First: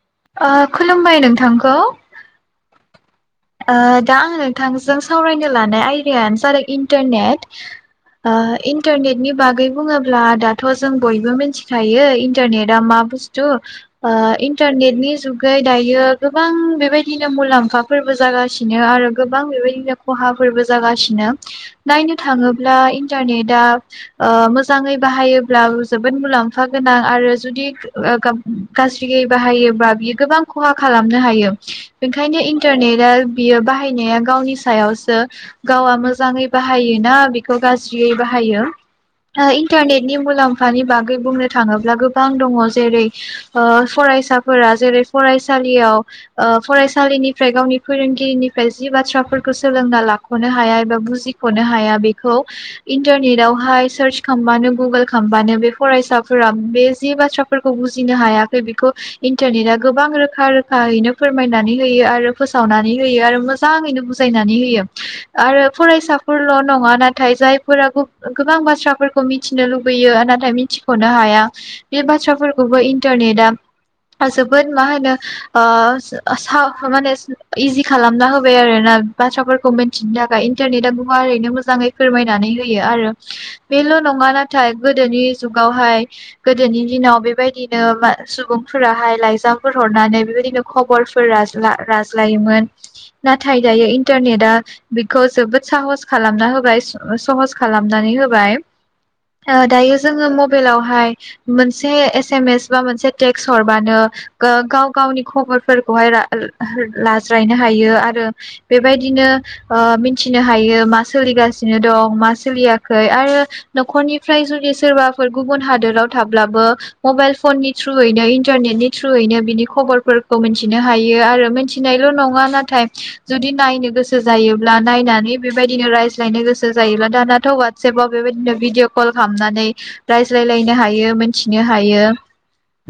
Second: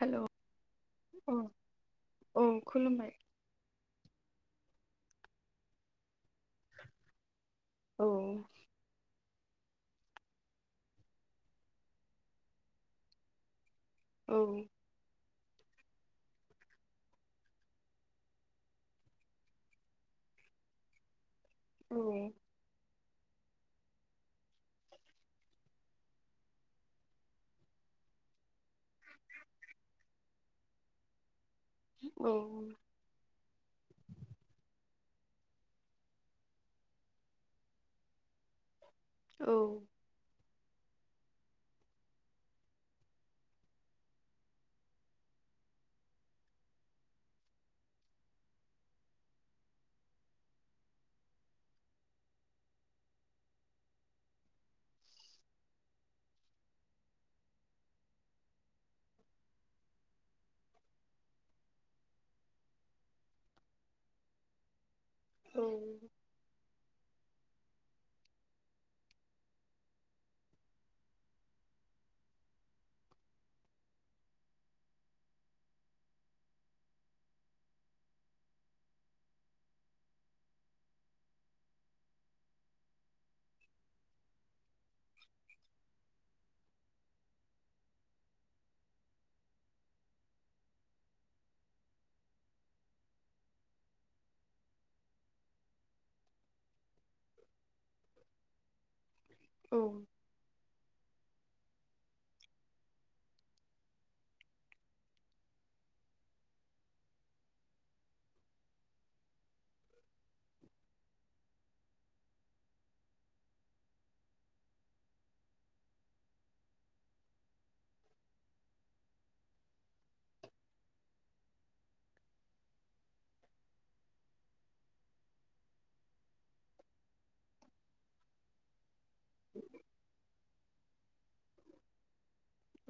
हेल' औ ओह खुलुमबाय नोंथांखौ। औ खुलुमबाय ओह दा आङो नोंथांजों सावरायनो लानाय आयदायानो जादों इन्टारनेट। औ ओह इन्टारनेटनि बागै बुङोब्ला दाथ' जों बयबो मिथिखायो इन्टारनेटा मा बुस्थु ओ इन्टारनेट नि जुग दायो गोबां बेबायदिनो मुलाम्फाफोर बो जागासिनो आरो गोबां बेबायदिनो खहाफोरबो जागासिनो औ नायनो थाङोब्ला इन्टारनेटा मोजाङै बाहायोब्ला जोबोद मुलाम्फा गोनां आरो जुदि गाज्रियै बाहायोब्ला बियो गोबां खहा खालामनो हायो औ बेखायनो इन्टारनेटआ बियो बाहायनाया गावनि सायावसो गावआ मोजाङै बाहायोना बेखौ गाज्रियै बाहायो था औ इन्टारनेटनि नि मुलाम्फ फानि बागै बुंनो थाङोब्ला गोबां दङ जेरै ओ फरायसाफोरा जेरै फरायसालियाव ओफरायसालिनि फ्राय गावनि फोरोंगिरिनिफ्राय जि बाथ्राफोरखौ सोलोंना लाख'नो हाया एबा बुजिख'नो हाया बेखौ इन्टारनेटावहाय सार्च खालामबानो गुगोल खालामबानो बे फरायसाफोरा बे जि बाथ्राफोरखौ बुजिनो हायाखै बेखौ इन्टारनेटआ गोबां रोखा रोखायैनो फोरमायनानै होयो आरो फोसावनानै होयो आरो मोजाङैनो बुजायनानै होयो औ आरो फरायसाफोरल' नङाना नाथाय जायफोरा गोबां बाथ्राफोरखौ मिथिनो लुबैयो नाथाय मिथिख'नो हाया बे बाथ्राफोरखौबो इन्टारनेटा जोबोद मा होनो स माने इजि खालामना होबाय आरो ना बाथ्राफोरखौ मिथिनो थाखाय इन्टारनेट आ गुवारैनो मोजाङै फोरमायनानै होयो आरो बेल' नङा नाथाय गोदोनि जुगावहाय गोदोनि दिनाव बेबायदिनो सुबुंफोराहाय लाइजामफोर हरनानै बेबायदिनो खबरफोर नाथाय दायो इन्टारनेट आ बेखौ जोबोद साहस खालामना होबाय सहस खालामनानै होबाय ओ औ दायो जोङो मबाइलाव हाय मोनसे एसेमेस बा मोनसे थेटस हरबानो गाव गावनि खबर फोरखौ हाय [unintelligible] लाज्रायनो हायो आरो बेबायदिनो मिथिनो हायो मा सोलिगासिनो दं मा सोलियाखै आरो न'खरनिफ्राय जुदि सोरबाफोर गुबुन हादोराव थाब्लाबो मबाइल फननि थ्रुयैनो इन्टारनेटनि थ्रुयैनो बिनि खबरफोरखौ मिथिनो हायो आरो थि मिथिनायल' नङा नाथाय जुदि नायनो गोसो जायोब्ला नायनानै बेबायदिनो रायज्लायनो गोसो जायोब्ला दानाथ' वाट्सेपाव बेबायदिनो भिडिअ कल खालामनानै रायज्लायलायनो हायो मोनथिनो हायो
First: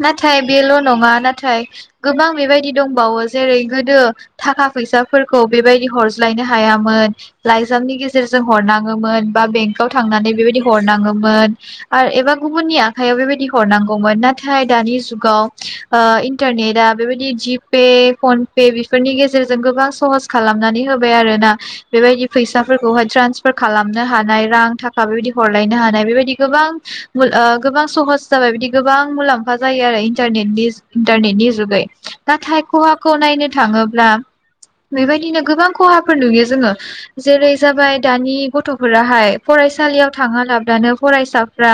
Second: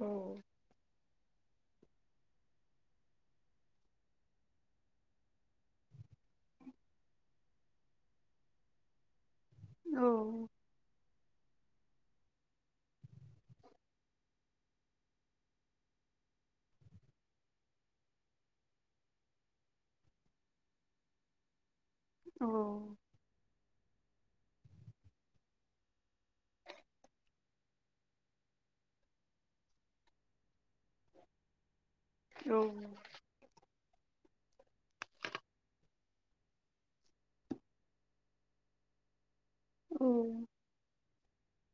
औ नाथायबिल' नङा ना नाथाय गोबां बेबायदि दंबावो जेरै गोदो थाखा फैसाफोरखौ बेबायदि हरज्लायनो हायामोन लाइजामनि गेजेरजों हरनाङोमोन बा बेंकव थांनानै बेबायदि हरनाङोमोन आरो एबा गुबुननि आखायाव बेबायदि हरनांगौमोन नाथाय दानि जुगाव ओ इन्टारनेटआ बेबायदि जिपे फन बे बेफोरनि गेजेरजों गोबां सहस खालामनानै होबाय आरो ना बेबायदि फैसाफोरखौहाय ट्रन्सफार खालाम लामनो हानाय रां थाखा बेबायदि हरलायनो हानाय बेबायदि गोबां गोबां सहस जाबाय बिदि गोबां मुलाम्फा जायो आरो इन्टारनेटनि इन्टारनेटनि जुगै नाथाय खहाखौ नायनो थाङोब्ला बेबायदिनो गोबां खहाफोर नुयो जोङो जेरै जाबाय दानि गथ'फोराहाय फरायसालियाव थाङा लाबदानो फरायसा फ्रा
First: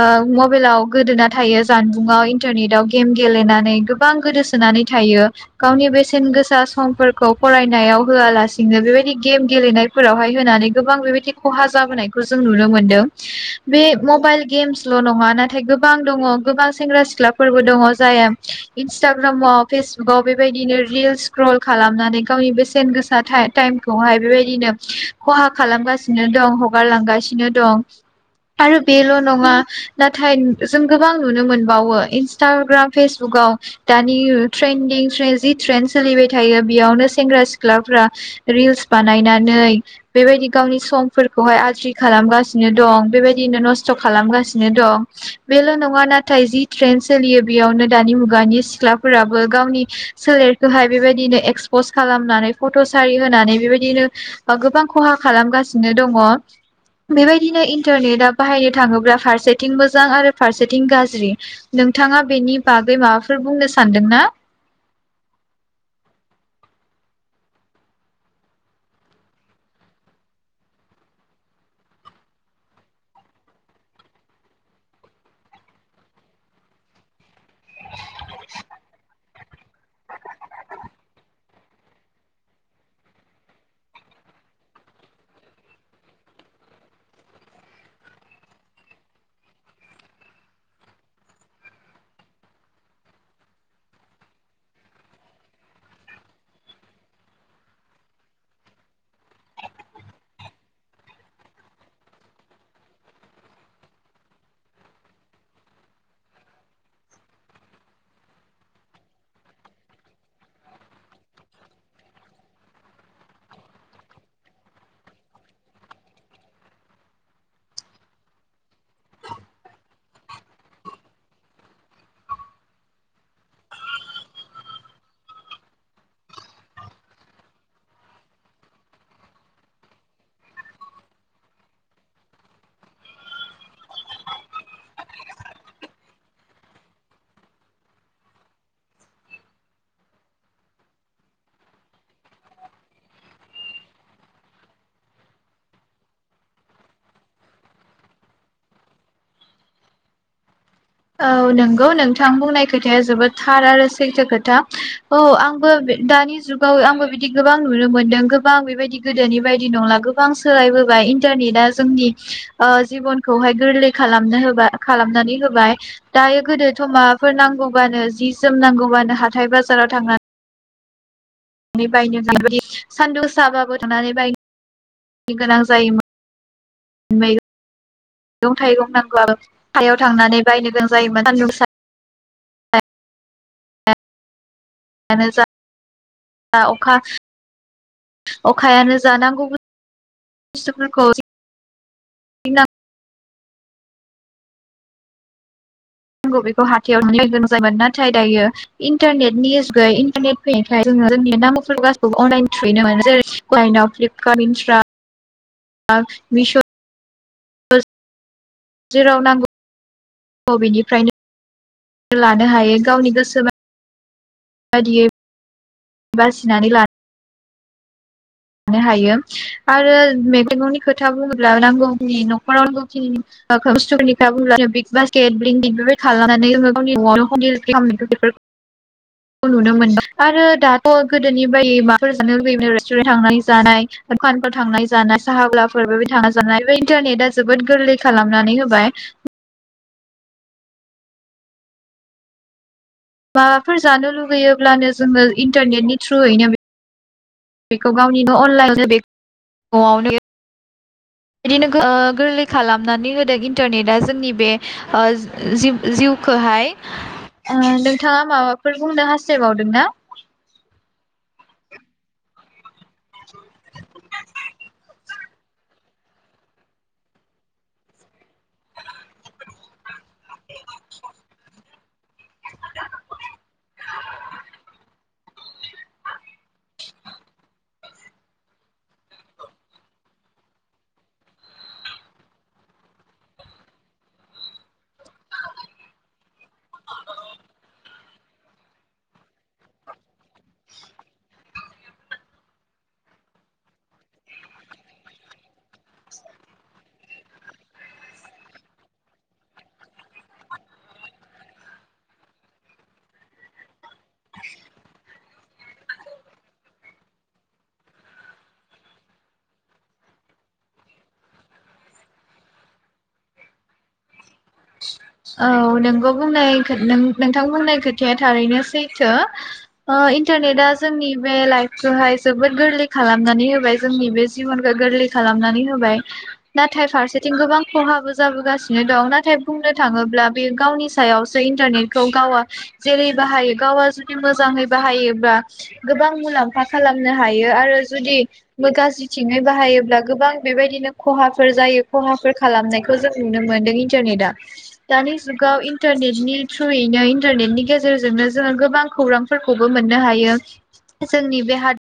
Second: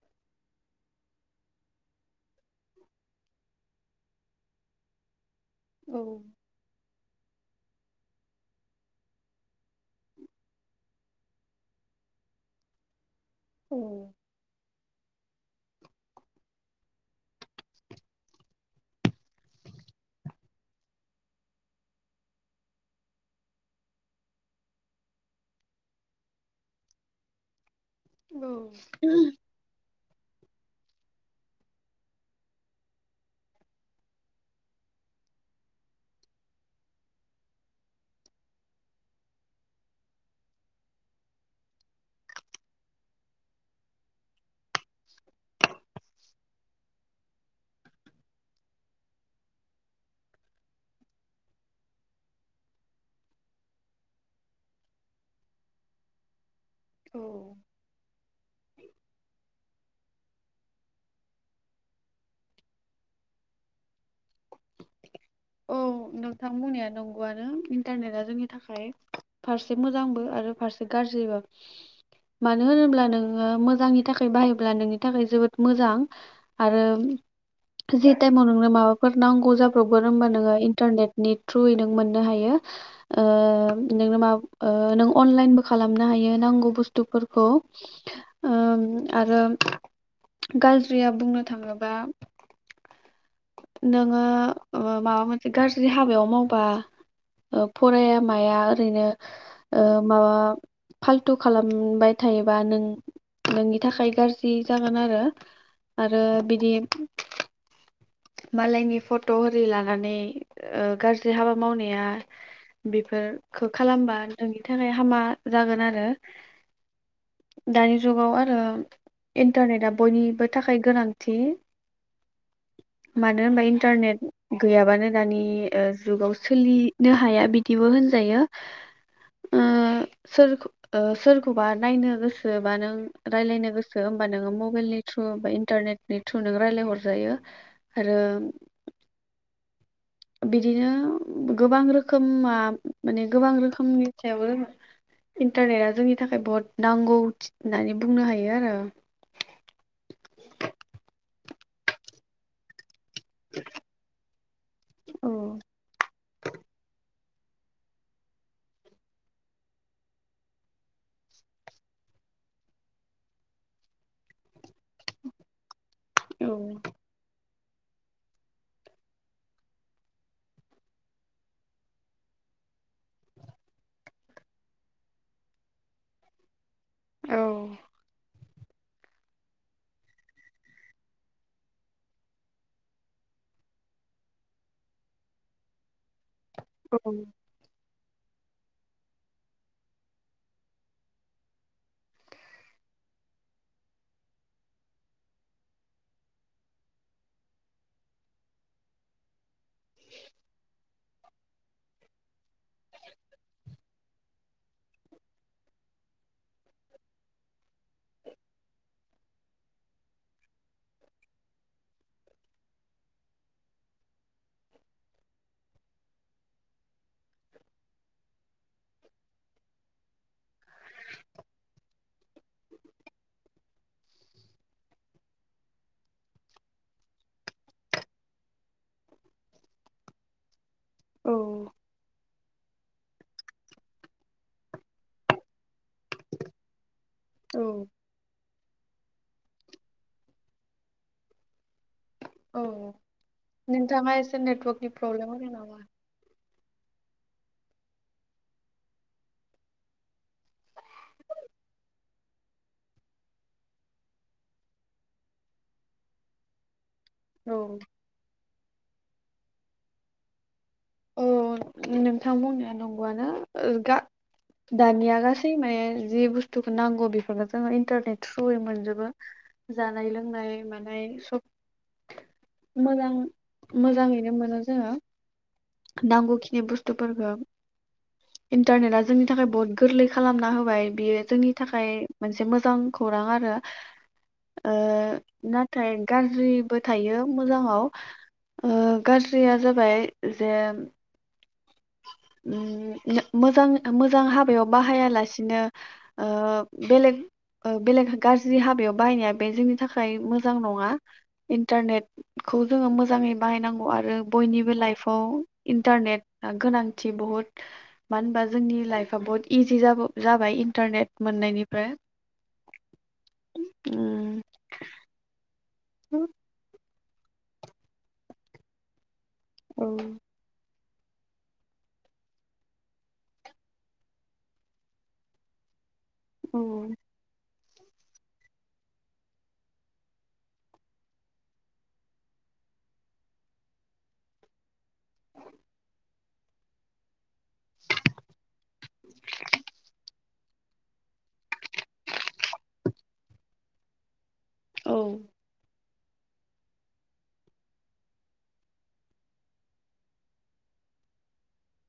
ओ मबाइलाव गोदोना थायो जानबुंव इन्टारनेटव गेम गेलेनानै गोबां गोदोसोनानै थायो गावनि औ बेसे सेन गोसा समफोरखौ फरायनायाव होआलासिनो बेबायदि गेम गेलेनायफोरावहाय होनानै गोबां बेबायदि खहा जाबोनायखौ जों नुनो मोन्दों बे मबाइल गेम्स ल' नङा नाथाय गोबां दङ' गोबां सेंग्रा सिख्लाफोरबो दङ' जाया इनस्टाग्राम आव फेसबुक आव बेबायदिनो रिल स्क्रल खालामनानै गावनि बेसेन गोसा टाइमखौहाय बेबायदिनो खहा खालामगासिनो दं हगारलांगासिनो दं औ आरो बेल' नङा नाथाय जों गोबां नुनो मोनबावो इन्सटाग्राम फेसबुकाव दानि ट्रेन्दिं थ्रेजि ट्रेेन सोलिबाय थायो बेयावनो सेंग्रा सिख्लाफ्रा रिल्स बानायनानै बेबायदि गावनि समफोरखौहाय आज्रि खालामगासिनो दं बेबायदिनो नस्थ' खालामगासिनो दं बेल' नङा नाथाय जि ट्रेेन सोलियो बेयावनो दानि मुगानि सिख्लाफोराबो गावनि सोलेरखौहाय बेबायदिनो एक्सपस खालामनानै फट' सारि होनानै बेबायदिनो गोबां खहा खालामगासिनो दङ औ बेबायदिनो इन्टारनेटआ बाहायनो थाङोब्ला फारसेथिं मो मोजां आरो फारसेथिं गाज्रि नोंथाङा बेनि बागै माबाफोर बुंनो सानदोंना औ नोंथांमोननाया नंगौनो इन्टारनेटआ जोंनि थाखाय फारसे मोजांबो आरो फारसे गाज्रिबो मानो होनोब्ला नोङो मोजांनि थाखाय बाहायोब्ला नोंनि थाखाय जोबोद मोजां आरो जि टाइमाव नोंनो माबाफोर नांगौ जाब्रबो मानो होनबा नोङो इन्टारनेटनि थ्रुयै नों मोननो हायो नोंनो मा नों अनलाइनबो खालामनो हायो नांगौ बुस्थुफोरखौ आरो गाज्रिया बुंनो थाङोबा नोङो माबा मोनसे गाज्रि हाबायाव मावबा फराया माया ओरैनो माबा फाल्थु खालामबाय थायोबा नों नोंनि थाखाय गाज्रि जागोन आरो आरो बिदि मालायनि फट' आररि लानानै गाज्रि हाबा मावनाया बेफोरफोरखौ खालामबा नोंनि थाखाय हामा जागोन आरो दानि जुगाव आरो इन्टारनेटआ बयनिबो थाखाय गोनांथि मानो होनबा इन्टारनेट गैयाबानो दानि जुगाव सोलिनो हाया बिदिबो होनजायो सोर सोरखौबा नायनो गोसो बा नों रायलायनो गोसो हबा नोङो मबाइलनि थ्रु बा इन्टारनेटनि थ्रु नों राय्लायहरजायो आरो बिदिनो गोबां रोखोमा माने गोबां रोखोमनि सायावो इन्टारनेटआ जोंनि थाखाय बहुत नांगौ होननानै बुंनो हायो आरो औ नोंगौ नोंथां बुंनायखौ जोबोद थार आरो सैथो खोथा औ आंबो दानि जुाव आंबो बि बि गोबां नुनो मोनदों गोबां बेबायदि गोदोनि बायदि नंला गोबां सोलायबोबाय इन्टारनेटआ जोंनि जिबनखौहाय गोरलै खालामनो होबाय खालामनानै होबाय दायो गोदोथ' औ माबाफोर नांगौ बानो जि जोम नांगौबानो हाथाय बाजाराव थांना नानै बायनो [unintelligible] सानदुंसाबाबो थांनानै बायनो गोनां जायोमोन मै औ मैगं थाइगं नांगौ सायाव थांनानै बायनो गोनां जायोमोन सान्दुंसा आना जा बा अखा औ अखायानो जानांगौ बुस्थफोरखौ आंग बेखौ हाथायाव नुनो गोनां जायोन नाथाय दायो इन्टारनेटनि जुगै इन्टारनेट फैयनायखाय जोङो जोंनि नामौ गासिखौबो अनलाइन थ्रुैनो मोनो जेरै काइनाव फ्लिपकार्ट इन्स्ट्रा बिस' जेराव नांगौ बेेनिफ्रायनो लानो हायो गावनि गोसोबा आरियो बासिनानै लानो लानो हायो आरो मेगंगंनि खोथा बुङोब्ला नांगौनि न'खराव नांगौखिनि बुस्थुफोरनि ख बु्ला बिग बास्केट बेबायदि खालामनानै गनि न'नो खालाम बे नुनो मोनदों आरो दा अ औ गोदोनि बै माफोर बेनो रेस्टुरे थांनाय जानाय दखानफोराव थांनाय जानाय साहाबलाफोरबो थांनाय जानाय बे इन्टारनेटा औ जोबोद गोरलै खालामनानै होबाय औ माबाफोर जानो नोंथाङा एसे नेटवर्कनि लुुबैयोब्लानो जोङो प्रब्लेम होदों नामा? इन्टारनेटनि थ्रुयैनो बेखौ गावनि न' अनलाइन बे न'आवनो बेबायदिनो गोरलै खालामनानै होदों इन्टारनेटआ जोंनि बे जि जिउखौहाय औ नोंथाङा माबा फोर बुंनो हास्थायबावदों ना औ नोंथां बुंनाय दं [unintelligible] [unintelligible] जि बुस्थुखौ नांगौ बेफोरखौ जोङो इन्टारनेट थ्रुयै मोनजोबो जा नाय लोंनाय मानाय सब मोजां मोजाङैनो मोनो जोङो नांगौखिनि बुस्थुफोरखौ इन्टारनेटआ जोंनि थाखाय बहुत गोरलै खालामना होबाय बियो जोंनि थाखाय मोनसे मोजां खौरां आरो ओ नाथाय गाज्रि बो थायो मोजाङाव ओ गाज्रिया जाबाय जे मोजां मोजां हाबायाव बाहायालासिनो ओ बेलेग बेलेग गाज्रि हाबायाव बाहायनाया बे जोंनि थाखाय मोजां नङा इन्टारनेटखौ जोङो मोजाङै बाहायनांगौ आरो बयनिबो लाइफआव इन्टारनेट गोनांथि बहुत मानो होनबा जोंनि लाइफआ बहुत इजि जाब जाबाय इन्टारनेट मोननायनिफ्राय औ नोंगौ बुंनाय नों नोंथां होननाय खोथाया थारैनो सैथो औ ओ इन्टारनेटआ जोंनि बे लाइफखौहाय जोबोद गोरलै खालामनानै होबाय जोंनि बे जिबनखौ गोरलै खालामनानै होबाय नाथाय औ फारसेथिं गोबां खहाबो जाबोगासिनो दं नाथाय बुंनो थाङोब्ला बे गावनि सायावसो इन्टारनेटखौ गावा जेरै बाहायो गावा जुदि मोजाङै बाहायोब्ला गोबां मुलाम्फा खालामनो ह हायो आरो जुदि गाज्रिथिङै बाहायोब्ला गोबां बेबायदिनो खहाफोर जायो खहाफोर खालामनायखौ जों नुनो मोनदों इन्टारनेट आ औ दानि जुगाव इन इन्टारनेटनि थ्रुयैनो इन्टारनेटनि गेजेरजोंनो जोङो गोबां खौरांफोरखौबो मोननो हायो जोंनि बे हादर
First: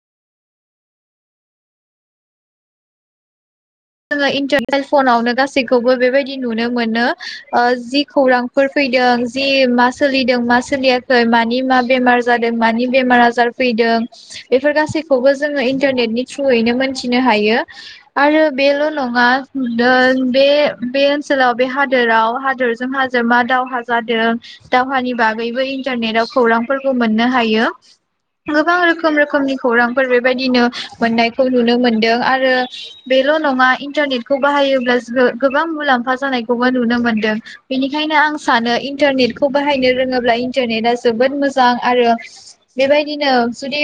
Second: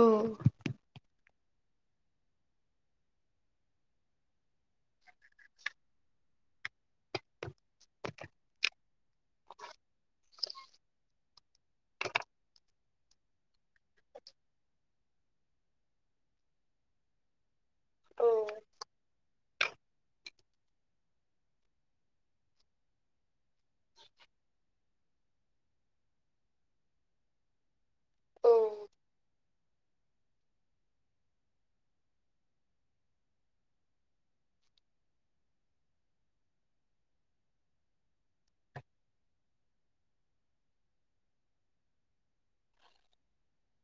औ जोङो इन्टारेल फनावनो गासैखौबो बेबायदि नुनो मोनो जि खौरांफोर फैदों जि मा सोलिदों मा सोलियाखै मानि मा बेमार जादों मानि बेमार आजार फैदों बेफोर गासैखौबो जोङो इन्टारनेटनि थ्रुयैनो मोनथिनो हायो औ आरो नङा बे बे ओनसोलाव बे हादोराव हादोरजों हादोर मा दावहा जादों दावहानि बागैबो इन्टारनेटाव खौरांफोरखौ मोननो हायो गोबां औ रोखोम रोखोमनि खौरांफोर बेबायदिनो मोननायखौ नुनो मोनदों आरो बेल' नङा इन्टारनेटखौ बाहायोब्ला जो गोबां मुलाम्फा जानायखौबो नुनो मोनदों बेनिखायनो आं सानो इन्टारनेटखौ बाहायनो रोङोब्ला इन्टारनेटआ जोबोद मोजां आरो बेबायदिनो जुदि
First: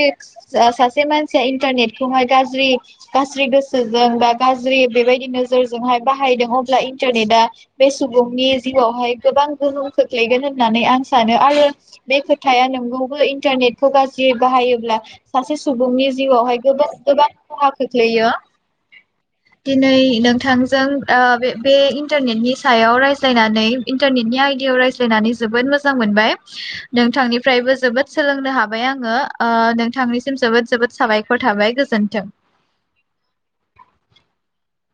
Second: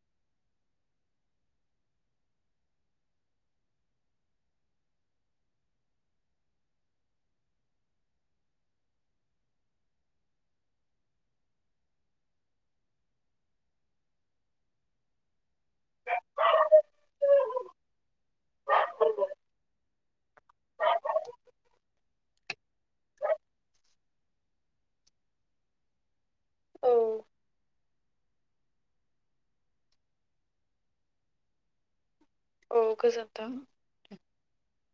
सासे मानसिया इन्टारनेटखौहाय गाज्रि गाज्रि गोसो जों बा गाज्रि बेबायदि नोजोरजोंहाय बाहायदों अब्ला इन्टारनेटआ बे सुबुंनि जिउआवहाय गोबां गोहोम खोख्लैगोन होननानै आं सानो आरो बे खोथाया नोंगौबो इन्टारनेटखौ गाज्रि बाहायोब्ला सासे सुबुंनि जिउआवहाय गोबां खहा खोख्लैयो दिनै नोंथांजों बे बे इन्टारनेटनि सायाव रायज्लायनानै इन्टारनेटनि आयदिायाव रायज्लायनानै जोबोद मोजां मोनबाय नोंथांनिफ्रायबो जोबोद सोलोंनो हाबाय आङो नोंथांनिसिम जोबोद जोबोद साबायखर थाबाय गोजोन्थों औ गोजोथों [inaudible]